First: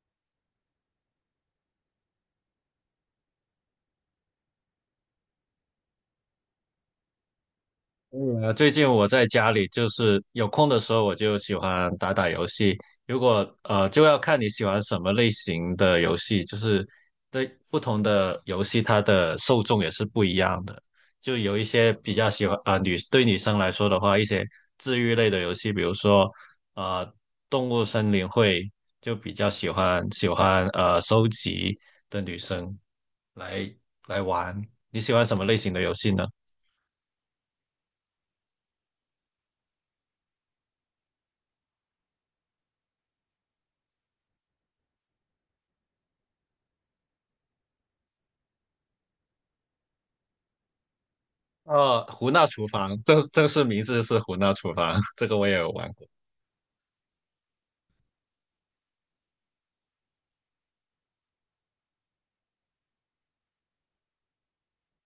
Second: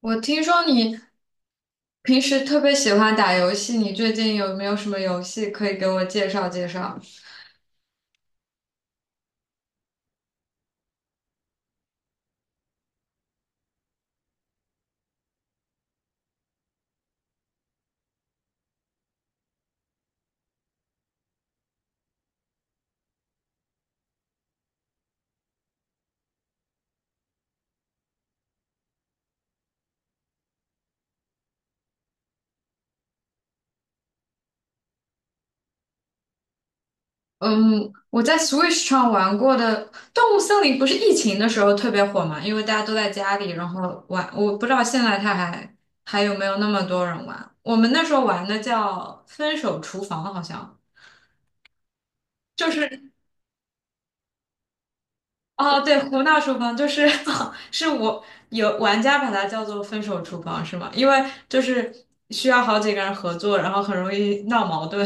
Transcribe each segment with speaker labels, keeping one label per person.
Speaker 1: 我听说你平时特别喜欢打游戏，你最近有没有什么游戏可以给我介绍介绍？
Speaker 2: 最近我在家里就是有空的时候，我就喜欢打打游戏。如果就要看你喜欢什么类型的游戏，就是对不同的游戏，它的受众也是不一样的。就有一些比较喜欢啊、女生来说的话，一些治愈类的游戏，比如说呃，动物森林会就比较喜欢收集的女生来来玩。你喜欢什么类型的游戏呢？
Speaker 1: 嗯，我在 Switch 上玩过的《动物森林》不是疫情的时候特别火嘛，因为大家都在家里，然后玩。我不知道现在它还有没有那么多人玩。我们那时候玩的叫《分手厨房》，好像
Speaker 2: 哦，胡闹厨
Speaker 1: 就
Speaker 2: 房，
Speaker 1: 是
Speaker 2: 正式名字是胡闹厨房，这个我也有
Speaker 1: 哦，
Speaker 2: 玩
Speaker 1: 对，
Speaker 2: 过。
Speaker 1: 胡闹厨房就是 是我有玩家把它叫做分手厨房是吗？因为就是需要好几个人合作，然后很容易闹矛盾。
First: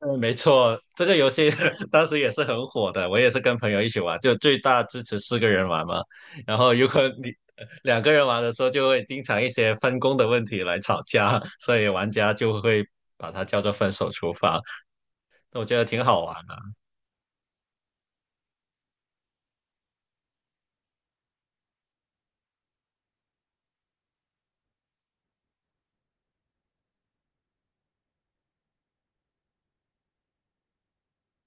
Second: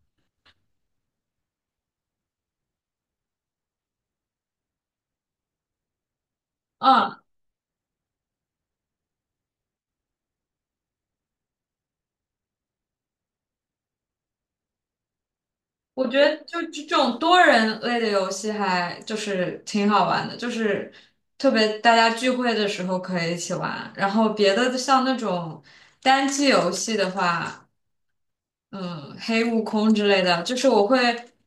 Speaker 2: 嗯，没错，这个游戏 当时也是很火的，我也是跟朋友一起玩，就最大支持四个人玩嘛。然后 如果
Speaker 1: 嗯，
Speaker 2: 你两个人玩的时候，就会经常一些分工的问题来吵架，所以玩家就会把它叫做分手厨房。那我觉得挺
Speaker 1: 我觉
Speaker 2: 好玩
Speaker 1: 得
Speaker 2: 的。
Speaker 1: 就这种多人类的游戏还就是挺好玩的，就是特别大家聚会的时候可以一起玩。然后别的像那种单机游戏的话，嗯，黑悟空之类的，就是我会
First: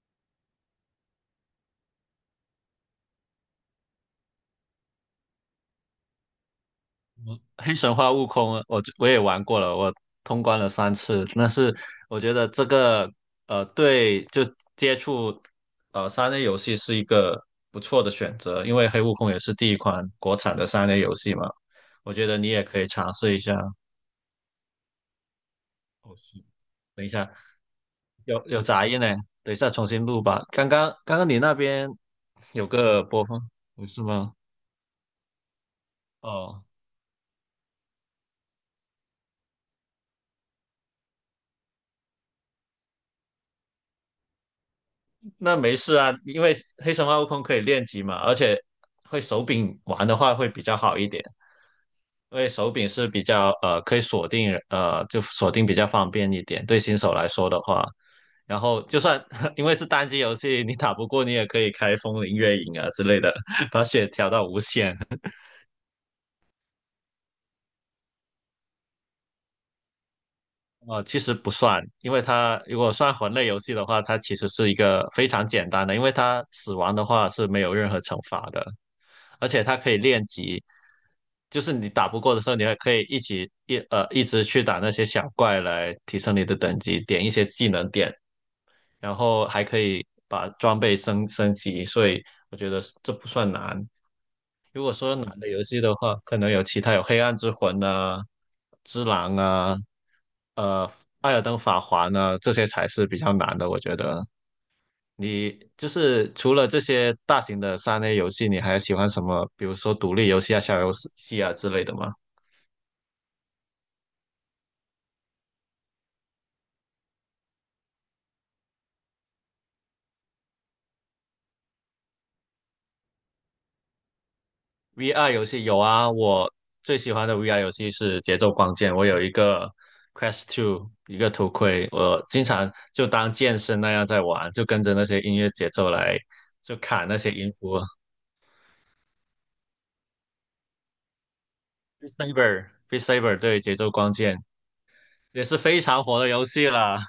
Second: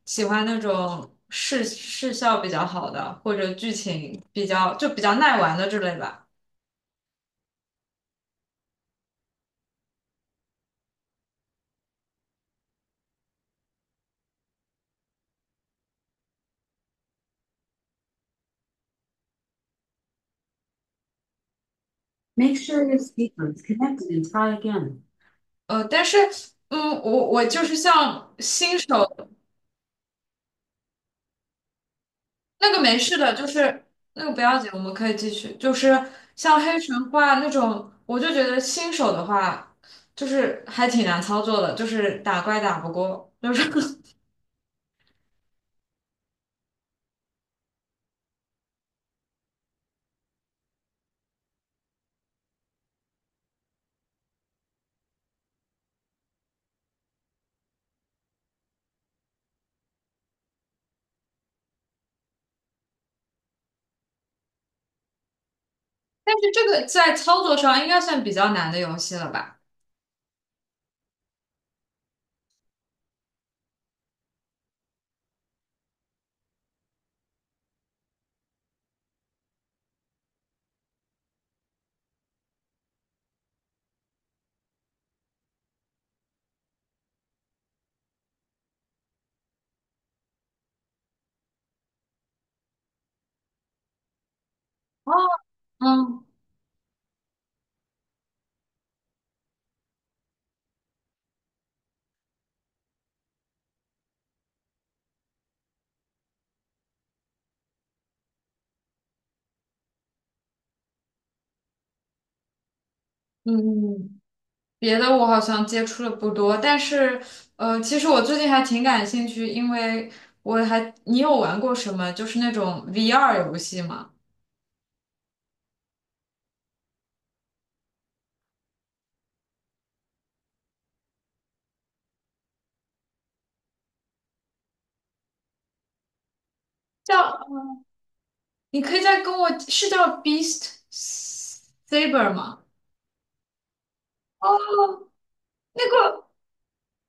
Speaker 1: 喜欢那种视效比较好的，或者剧情比较就比较耐玩的之类吧。
Speaker 2: 黑神话悟空，我也玩过了，我通关了三次。但是我觉得这个对，就接触三 A 游戏是一个不错的选择，因为黑悟空也是第一款国产的三 A 游戏嘛。我觉得你
Speaker 1: Make
Speaker 2: 也可
Speaker 1: sure
Speaker 2: 以
Speaker 1: y o u
Speaker 2: 尝试一
Speaker 1: speaker
Speaker 2: 下。
Speaker 1: is connected and try again. 但
Speaker 2: 哦，
Speaker 1: 是，
Speaker 2: 是。等一
Speaker 1: 我
Speaker 2: 下，
Speaker 1: 我就是像
Speaker 2: 有
Speaker 1: 新
Speaker 2: 杂音呢，
Speaker 1: 手
Speaker 2: 等一下重新录吧。刚刚你那边有
Speaker 1: 那个没
Speaker 2: 个
Speaker 1: 事
Speaker 2: 播
Speaker 1: 的，
Speaker 2: 放，
Speaker 1: 就是
Speaker 2: 不是
Speaker 1: 那个
Speaker 2: 吗？
Speaker 1: 不要紧，我们可以继续。就是像
Speaker 2: 哦。
Speaker 1: 黑神话那种，我就觉得新手的话，就是还挺难操作的，就是打怪打不过，就是
Speaker 2: 那没事啊，因为黑神话悟空可以练级嘛，而且会手柄玩的话会比较好一点，因为手柄是比较可以锁定就锁定比较方便一点，对新手来说的话，然后就算 因为是单机游戏，你打不过你也可以开风铃月影啊之类的，把血调到无限。
Speaker 1: 但是这个在操作上应该算比较难的游戏了吧？
Speaker 2: 其实不算，因为它如果算魂类游戏的话，它其实是一个非常简单的，因为它死亡的话是没有任何惩罚的。而且它可以练级，就是你打不过的时候，你还可以一起一呃一直去打那些小怪来提升你的等级，点一些技能点，然后还可以把装备升级，所以我觉得这不算难。
Speaker 1: 哦，
Speaker 2: 那游戏的话，
Speaker 1: 嗯
Speaker 2: 可能有其他有黑暗之魂啊、之狼啊、呃艾尔登法环啊，这些才是比较难的，我觉得。你就是除了这些大型的三 A 游戏，你还喜欢什么？比如说独立游戏啊、小游戏啊之类的吗
Speaker 1: 嗯，别的我好像接触的不多，但是其实我最近还挺感兴趣，因为你有玩过什么就是那种 VR 游戏吗？
Speaker 2: ？VR 游戏有啊，我最喜欢的 VR 游戏是《节奏光剑》，我有一个 Quest Two 一个头盔，我经常就当健身那样在玩，就跟着那些音乐节奏来，就砍那些
Speaker 1: 叫，
Speaker 2: 音符。
Speaker 1: 你可以再跟我，是叫 Beast Saber 吗？
Speaker 2: B e a Saber 对，《节奏光剑》也是非
Speaker 1: 那
Speaker 2: 常火
Speaker 1: 个
Speaker 2: 的游戏了。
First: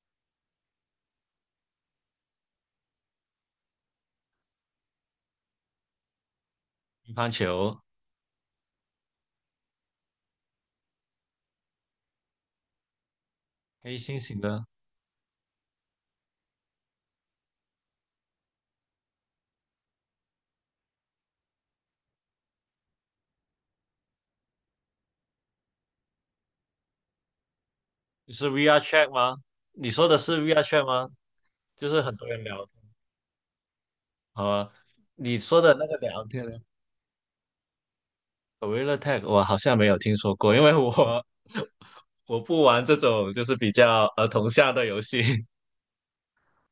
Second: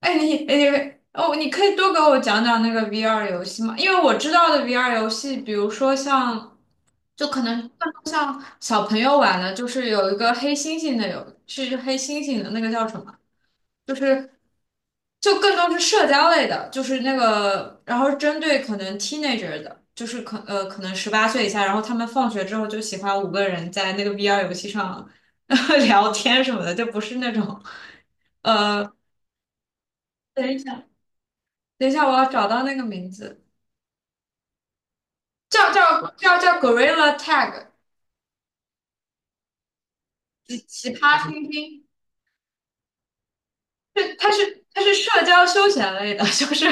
Speaker 1: 哎，你哎哦，你可以多给我讲讲那个 VR 游戏吗？因为我知道的 VR 游戏，比如说像，
Speaker 2: 乒
Speaker 1: 就
Speaker 2: 乓
Speaker 1: 可能
Speaker 2: 球、
Speaker 1: 小朋友玩的，就是有一个黑猩猩的，是黑猩猩的那个叫什么？就
Speaker 2: 黑猩
Speaker 1: 是
Speaker 2: 猩的。
Speaker 1: 就更多是社交类的，就是那个，然后针对可能 teenager 的，就是可能18岁以下，然后他们放学之后就喜欢五个人在那个 VR 游戏上 聊天什么的，就不是那种
Speaker 2: 你是 VR
Speaker 1: 呃，
Speaker 2: Chat 吗？你说的是
Speaker 1: 等一
Speaker 2: VR
Speaker 1: 下，
Speaker 2: Chat 吗？
Speaker 1: 等
Speaker 2: 就
Speaker 1: 一
Speaker 2: 是
Speaker 1: 下，我
Speaker 2: 很
Speaker 1: 要
Speaker 2: 多人
Speaker 1: 找到
Speaker 2: 聊的。
Speaker 1: 那个名字，
Speaker 2: 好啊。你说
Speaker 1: 叫
Speaker 2: 的那个
Speaker 1: 叫
Speaker 2: 聊
Speaker 1: 叫
Speaker 2: 天
Speaker 1: 叫
Speaker 2: 的
Speaker 1: Gorilla Tag，
Speaker 2: g r i l l a Tag，我好像没有听说过，
Speaker 1: 奇
Speaker 2: 因为
Speaker 1: 奇葩
Speaker 2: 我
Speaker 1: 猩 猩。
Speaker 2: 我不玩这种就是比较
Speaker 1: 对，
Speaker 2: 儿
Speaker 1: 它
Speaker 2: 童
Speaker 1: 是
Speaker 2: 向
Speaker 1: 它
Speaker 2: 的
Speaker 1: 是
Speaker 2: 游戏。
Speaker 1: 社交休闲类的，就是，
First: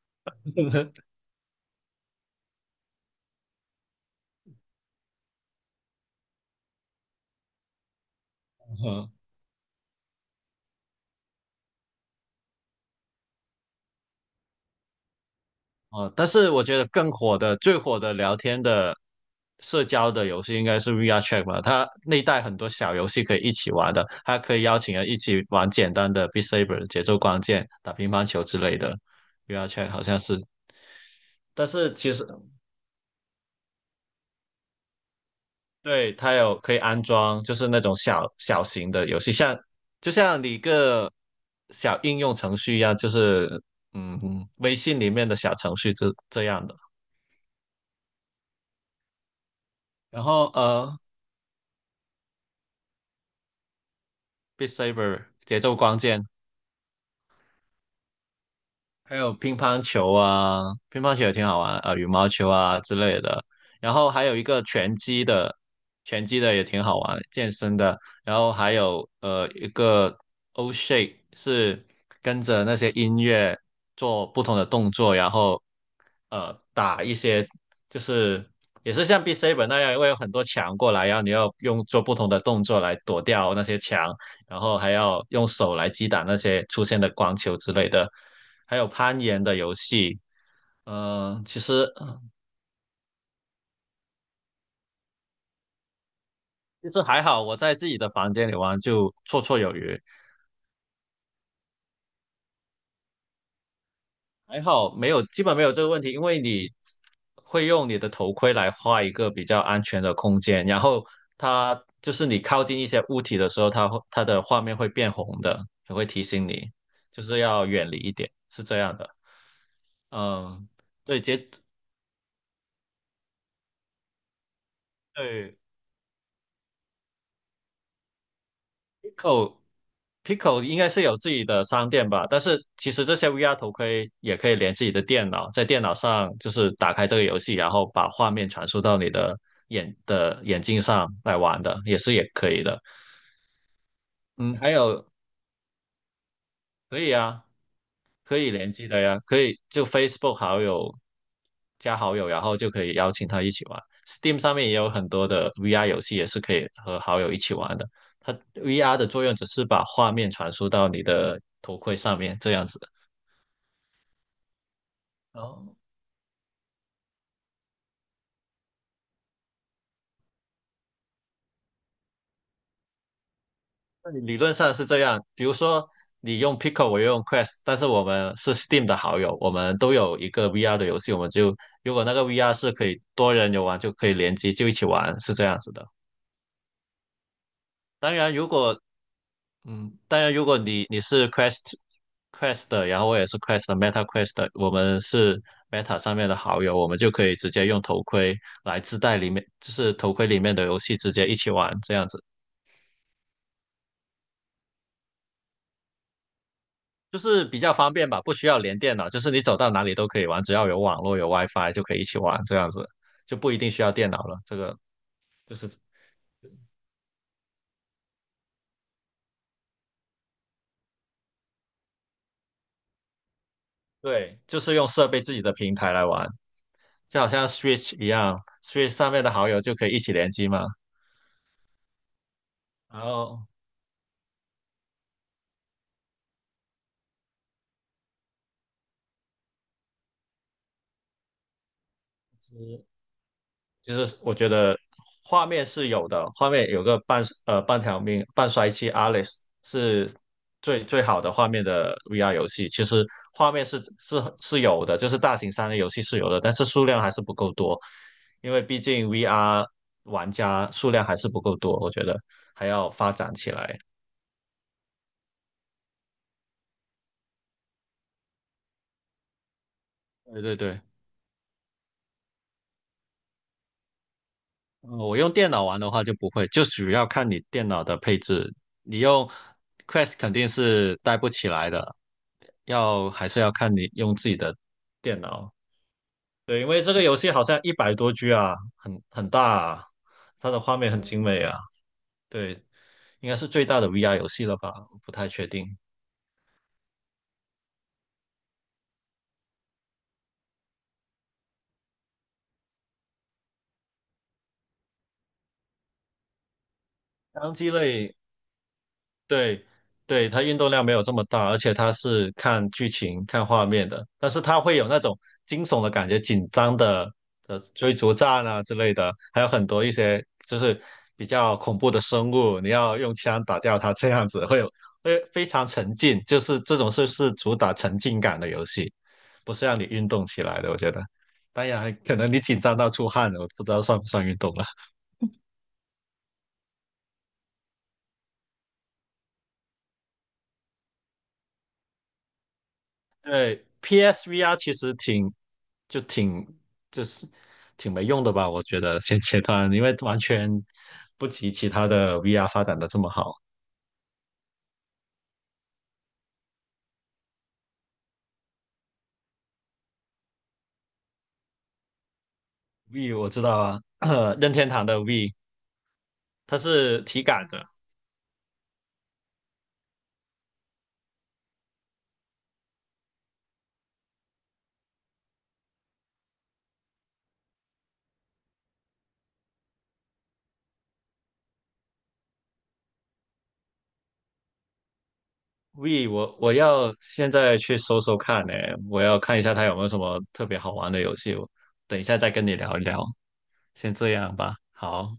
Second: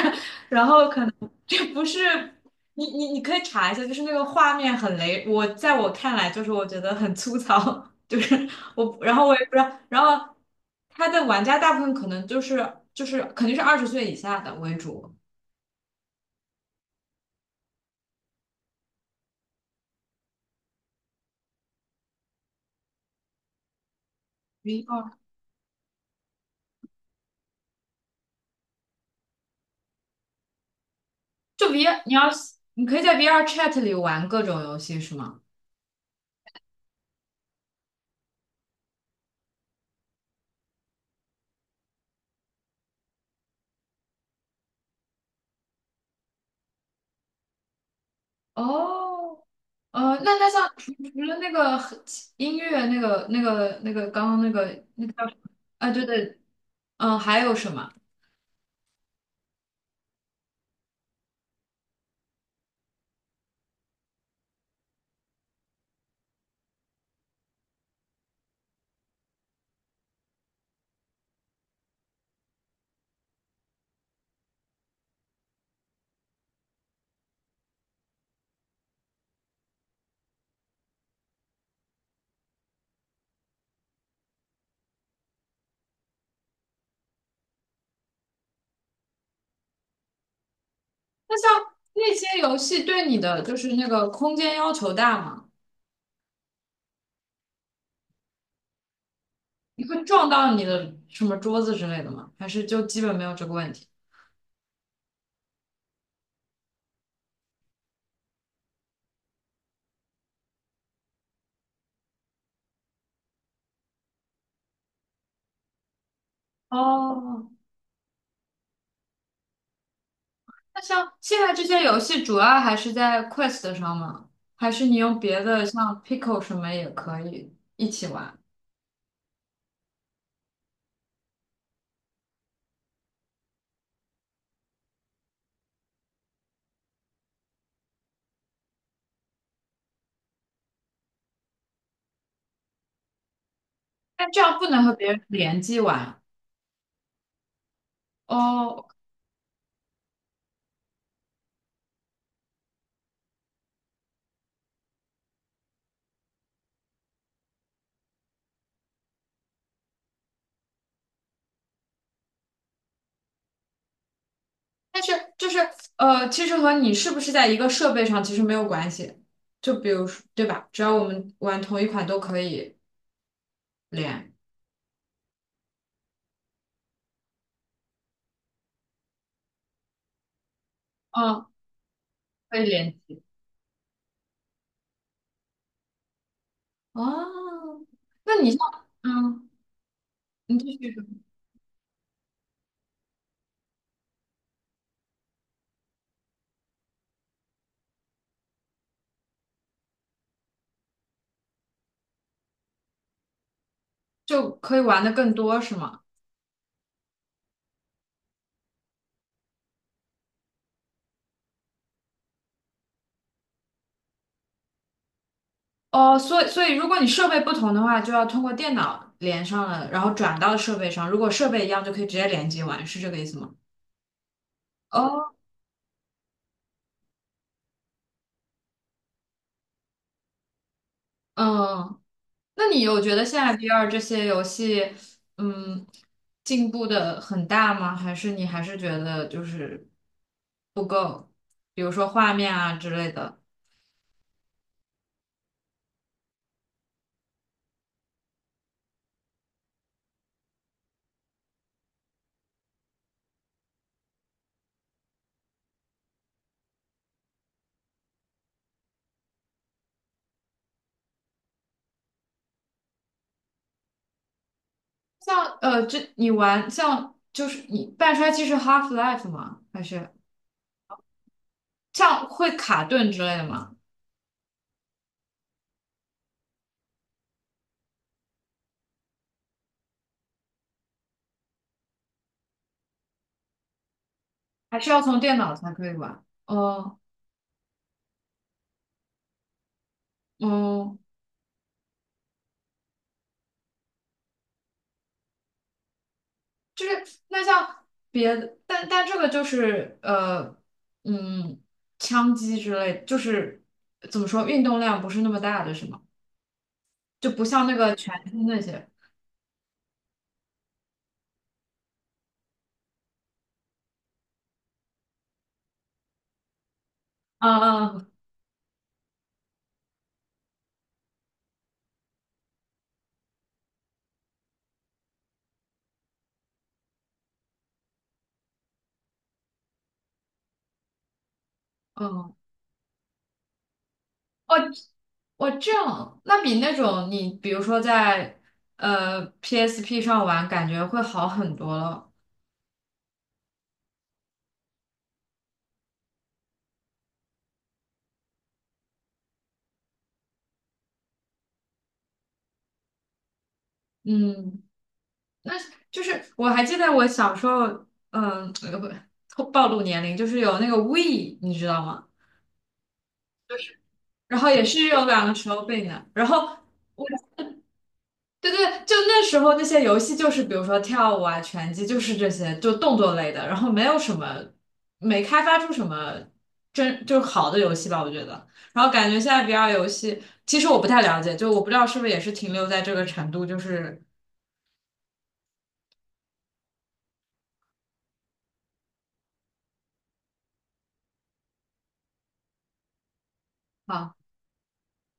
Speaker 1: 然 后可能这不是你可以查一下，就是那个画面很雷，我在我看来就是我觉得很粗糙，就是我，
Speaker 2: 哦，
Speaker 1: 然后我也不知道，然后它的玩家大部分可能就是肯定是20岁以下的为主
Speaker 2: 哦，但是我觉得更火的、最火的聊天的社交的游戏应该是 VR Chat 吧，它内带很多小游戏可以一起玩的，它可以邀请
Speaker 1: ，VR
Speaker 2: 人一起玩简单的 Beat Saber、节奏光剑、打乒乓球之类的。VR Chat 好像是。但
Speaker 1: 就
Speaker 2: 是
Speaker 1: VR
Speaker 2: 其
Speaker 1: 你
Speaker 2: 实，
Speaker 1: 要你可以在 VR Chat 里玩各种游戏是吗？
Speaker 2: 对，它有可以安装，就是那种小型的游戏，像就像你一个小应用程序一样，就是嗯，微信里面的小程序这样的。
Speaker 1: 哦，
Speaker 2: 然
Speaker 1: 那
Speaker 2: 后
Speaker 1: 那像除除了那个和音乐，刚刚那
Speaker 2: Beat
Speaker 1: 个那个
Speaker 2: Saber
Speaker 1: 叫什么？
Speaker 2: 节奏
Speaker 1: 啊，
Speaker 2: 光
Speaker 1: 对
Speaker 2: 剑。
Speaker 1: 对，还有什么？
Speaker 2: 还有乒乓球啊，乒乓球也挺好玩，羽毛球啊之类的。然后还有一个拳击的，拳击的也挺好玩，健身的。然后还有一个 O shape 是跟着那些音乐做不同的动作，然后打一些，就是也是像 b e a s a 那样，会有很多墙过来，然后你要用做不同的动作来躲掉那些墙。然后还要用手来击打那些出现的光球之类的，还有攀岩的游戏。
Speaker 1: 那
Speaker 2: 嗯、其
Speaker 1: 像
Speaker 2: 实
Speaker 1: 那些游戏对你的就是那个空间要求大吗？
Speaker 2: 其实还好，我在自己的房间里玩就绰绰有
Speaker 1: 你
Speaker 2: 余，
Speaker 1: 会撞到你的什么桌子之类的吗？还是就基本没有这个问题？
Speaker 2: 还好没有，基本没有这个问题，因为你会用你的头盔来画一个比较安全的空间，然后它就是你靠近一些物体的时候，它会它的画面会变红的，也会提醒你，就是
Speaker 1: 哦，
Speaker 2: 要远离一点，是这样的。嗯，
Speaker 1: 那像
Speaker 2: 对，
Speaker 1: 现在这些游戏主要还是在 Quest 上吗？还是你用别
Speaker 2: 对，
Speaker 1: 的像 Pico 什么也可以一起玩？
Speaker 2: Eco Pico 应该是有自己的商店吧，但是其实这些 VR 头盔也可以连自己的电脑，在电脑上就是打开这个游戏，然后把画面传输到你的眼镜上来玩的，也是也可以的。
Speaker 1: 但这
Speaker 2: 嗯，
Speaker 1: 样不
Speaker 2: 还
Speaker 1: 能和
Speaker 2: 有
Speaker 1: 别人联机玩。
Speaker 2: 可以啊，可以联机
Speaker 1: 哦
Speaker 2: 的呀，可以就 Facebook 好友加好友，然后就可以邀请他一起玩。Steam 上面也有很多的 VR 游戏，也是可以和好友一起玩的。它 VR 的作用只是把画面传输到你的头盔上面，这样子。
Speaker 1: 但是就是
Speaker 2: 哦，
Speaker 1: 其实和你是不是在一个设备上其实没有关系。就比如说，对吧？只要我们玩同一款都可以
Speaker 2: 那你
Speaker 1: 连，
Speaker 2: 理论上是这样。比如说，你用 Pico，我用 Quest，但是我们是 Steam 的好友，我们都有一个 VR 的游戏，我们
Speaker 1: 嗯，
Speaker 2: 就如果那个 VR
Speaker 1: 可以
Speaker 2: 是可
Speaker 1: 连。
Speaker 2: 以多人游玩，就可以联机，就一起玩，是这样子的。
Speaker 1: 哦，
Speaker 2: 当然，
Speaker 1: 那你像，嗯，
Speaker 2: 如
Speaker 1: 你
Speaker 2: 果
Speaker 1: 继
Speaker 2: 你
Speaker 1: 续
Speaker 2: 你
Speaker 1: 说
Speaker 2: 是 Quest 的，然后我也是 Quest 的 Meta Quest 的，我们是 Meta 上面的好友，我们就可以直接用头盔来自带里面，就是头盔里面的游戏直接一起玩，这样子。
Speaker 1: 就可以玩的更多是吗？
Speaker 2: 就是比较方便吧，不需要连电脑，就是你走到哪里都可以玩，只要有网络有 WiFi 就可以一起玩，这样子就不一定需要电脑了。这个就是，
Speaker 1: 哦，所以如果你设备不同的话，就要通过电脑连上了，然后转到设备上。如果设备一样，就可以直接连接玩，是这个意思吗？
Speaker 2: 对，就是用设备自
Speaker 1: 哦，
Speaker 2: 己的平台来玩，就好像 Switch 一样，Switch 上面的好友就可以一起联机嘛。
Speaker 1: 嗯那你有
Speaker 2: 然
Speaker 1: 觉得现
Speaker 2: 后
Speaker 1: 在 VR 这些游戏，嗯，进步的很大吗？还是你还是觉得就是不够？比如说画面啊之类的，
Speaker 2: 就是我觉得画面是有的，画面有个半条命、半衰期 Alice 是最好的画面的 VR 游戏。其实画面是有的，就是大型三 A 游戏是有的，但是数量还是不够多，因为毕竟 VR 玩家数量还是不够多，我觉得还要发展起来。
Speaker 1: 像这你玩像就是你半衰期是 Half-Life 吗？还是
Speaker 2: 对对对。
Speaker 1: 像会卡顿之类的吗？
Speaker 2: 我用电脑玩的话就不会，就主要看你电脑的配置。你用 Quest 肯定是带不起来的，还是要看你用自己的
Speaker 1: 还是要从
Speaker 2: 电
Speaker 1: 电
Speaker 2: 脑。
Speaker 1: 脑才可以玩？
Speaker 2: 对，因为这
Speaker 1: 哦，
Speaker 2: 个游戏好像100多 G 啊，很大啊，它的画面
Speaker 1: 哦。
Speaker 2: 很精美啊。对，应该是最大的 VR 游戏了吧？不太确定。
Speaker 1: 就是那像别的，但这个就是嗯，枪击之类，就是怎么说，运动量不是那么大的，是吗？就不
Speaker 2: 单
Speaker 1: 像
Speaker 2: 机
Speaker 1: 那个拳
Speaker 2: 类，
Speaker 1: 击那些。
Speaker 2: 对，对，它运动量没有这么大，而且它是看剧情、看画面的，但是它会有那种惊悚的感觉、紧张的
Speaker 1: 嗯
Speaker 2: 追
Speaker 1: 嗯
Speaker 2: 逐战啊之类的，还有很多一些就是比较恐怖的生物，你要用枪打掉它，这样子会有会非常沉浸，就是这种是主打沉浸感的游戏，不是让你运动起来的，我觉得。当然，可能
Speaker 1: 嗯，
Speaker 2: 你紧张到出汗了，我不知道算不算运动
Speaker 1: 哦
Speaker 2: 了。
Speaker 1: 我这样，那比那种你比如说在PSP 上玩，感觉会好很多了。
Speaker 2: 对，PSVR 其实挺就挺就是挺没用的吧，我觉得现阶段，因为完全不及其他的 VR 发展的这么好。
Speaker 1: 嗯，那就是我还记得我小时候，嗯，呃不暴露年龄，就是有那个 w e 你知道吗？
Speaker 2: V 我知道啊，
Speaker 1: 然后
Speaker 2: 任
Speaker 1: 也
Speaker 2: 天堂
Speaker 1: 是
Speaker 2: 的
Speaker 1: 有两
Speaker 2: V
Speaker 1: 个手柄的，然后
Speaker 2: 它是体感的
Speaker 1: 对对，就那时候那些游戏就是比如说跳舞啊、拳击，就是这些就动作类的，然后没有什么没开发出什么真就是好的游戏吧，我觉得。然后感觉现在 VR 游戏，其实我不太了解，就我不知道是不是也是停留在这个程度，就是。
Speaker 2: V，我要现在去搜搜看呢，我要看一下它有没有什么特别好玩的游戏，我等一下再跟你聊一聊，先这
Speaker 1: 啊。
Speaker 2: 样吧，好。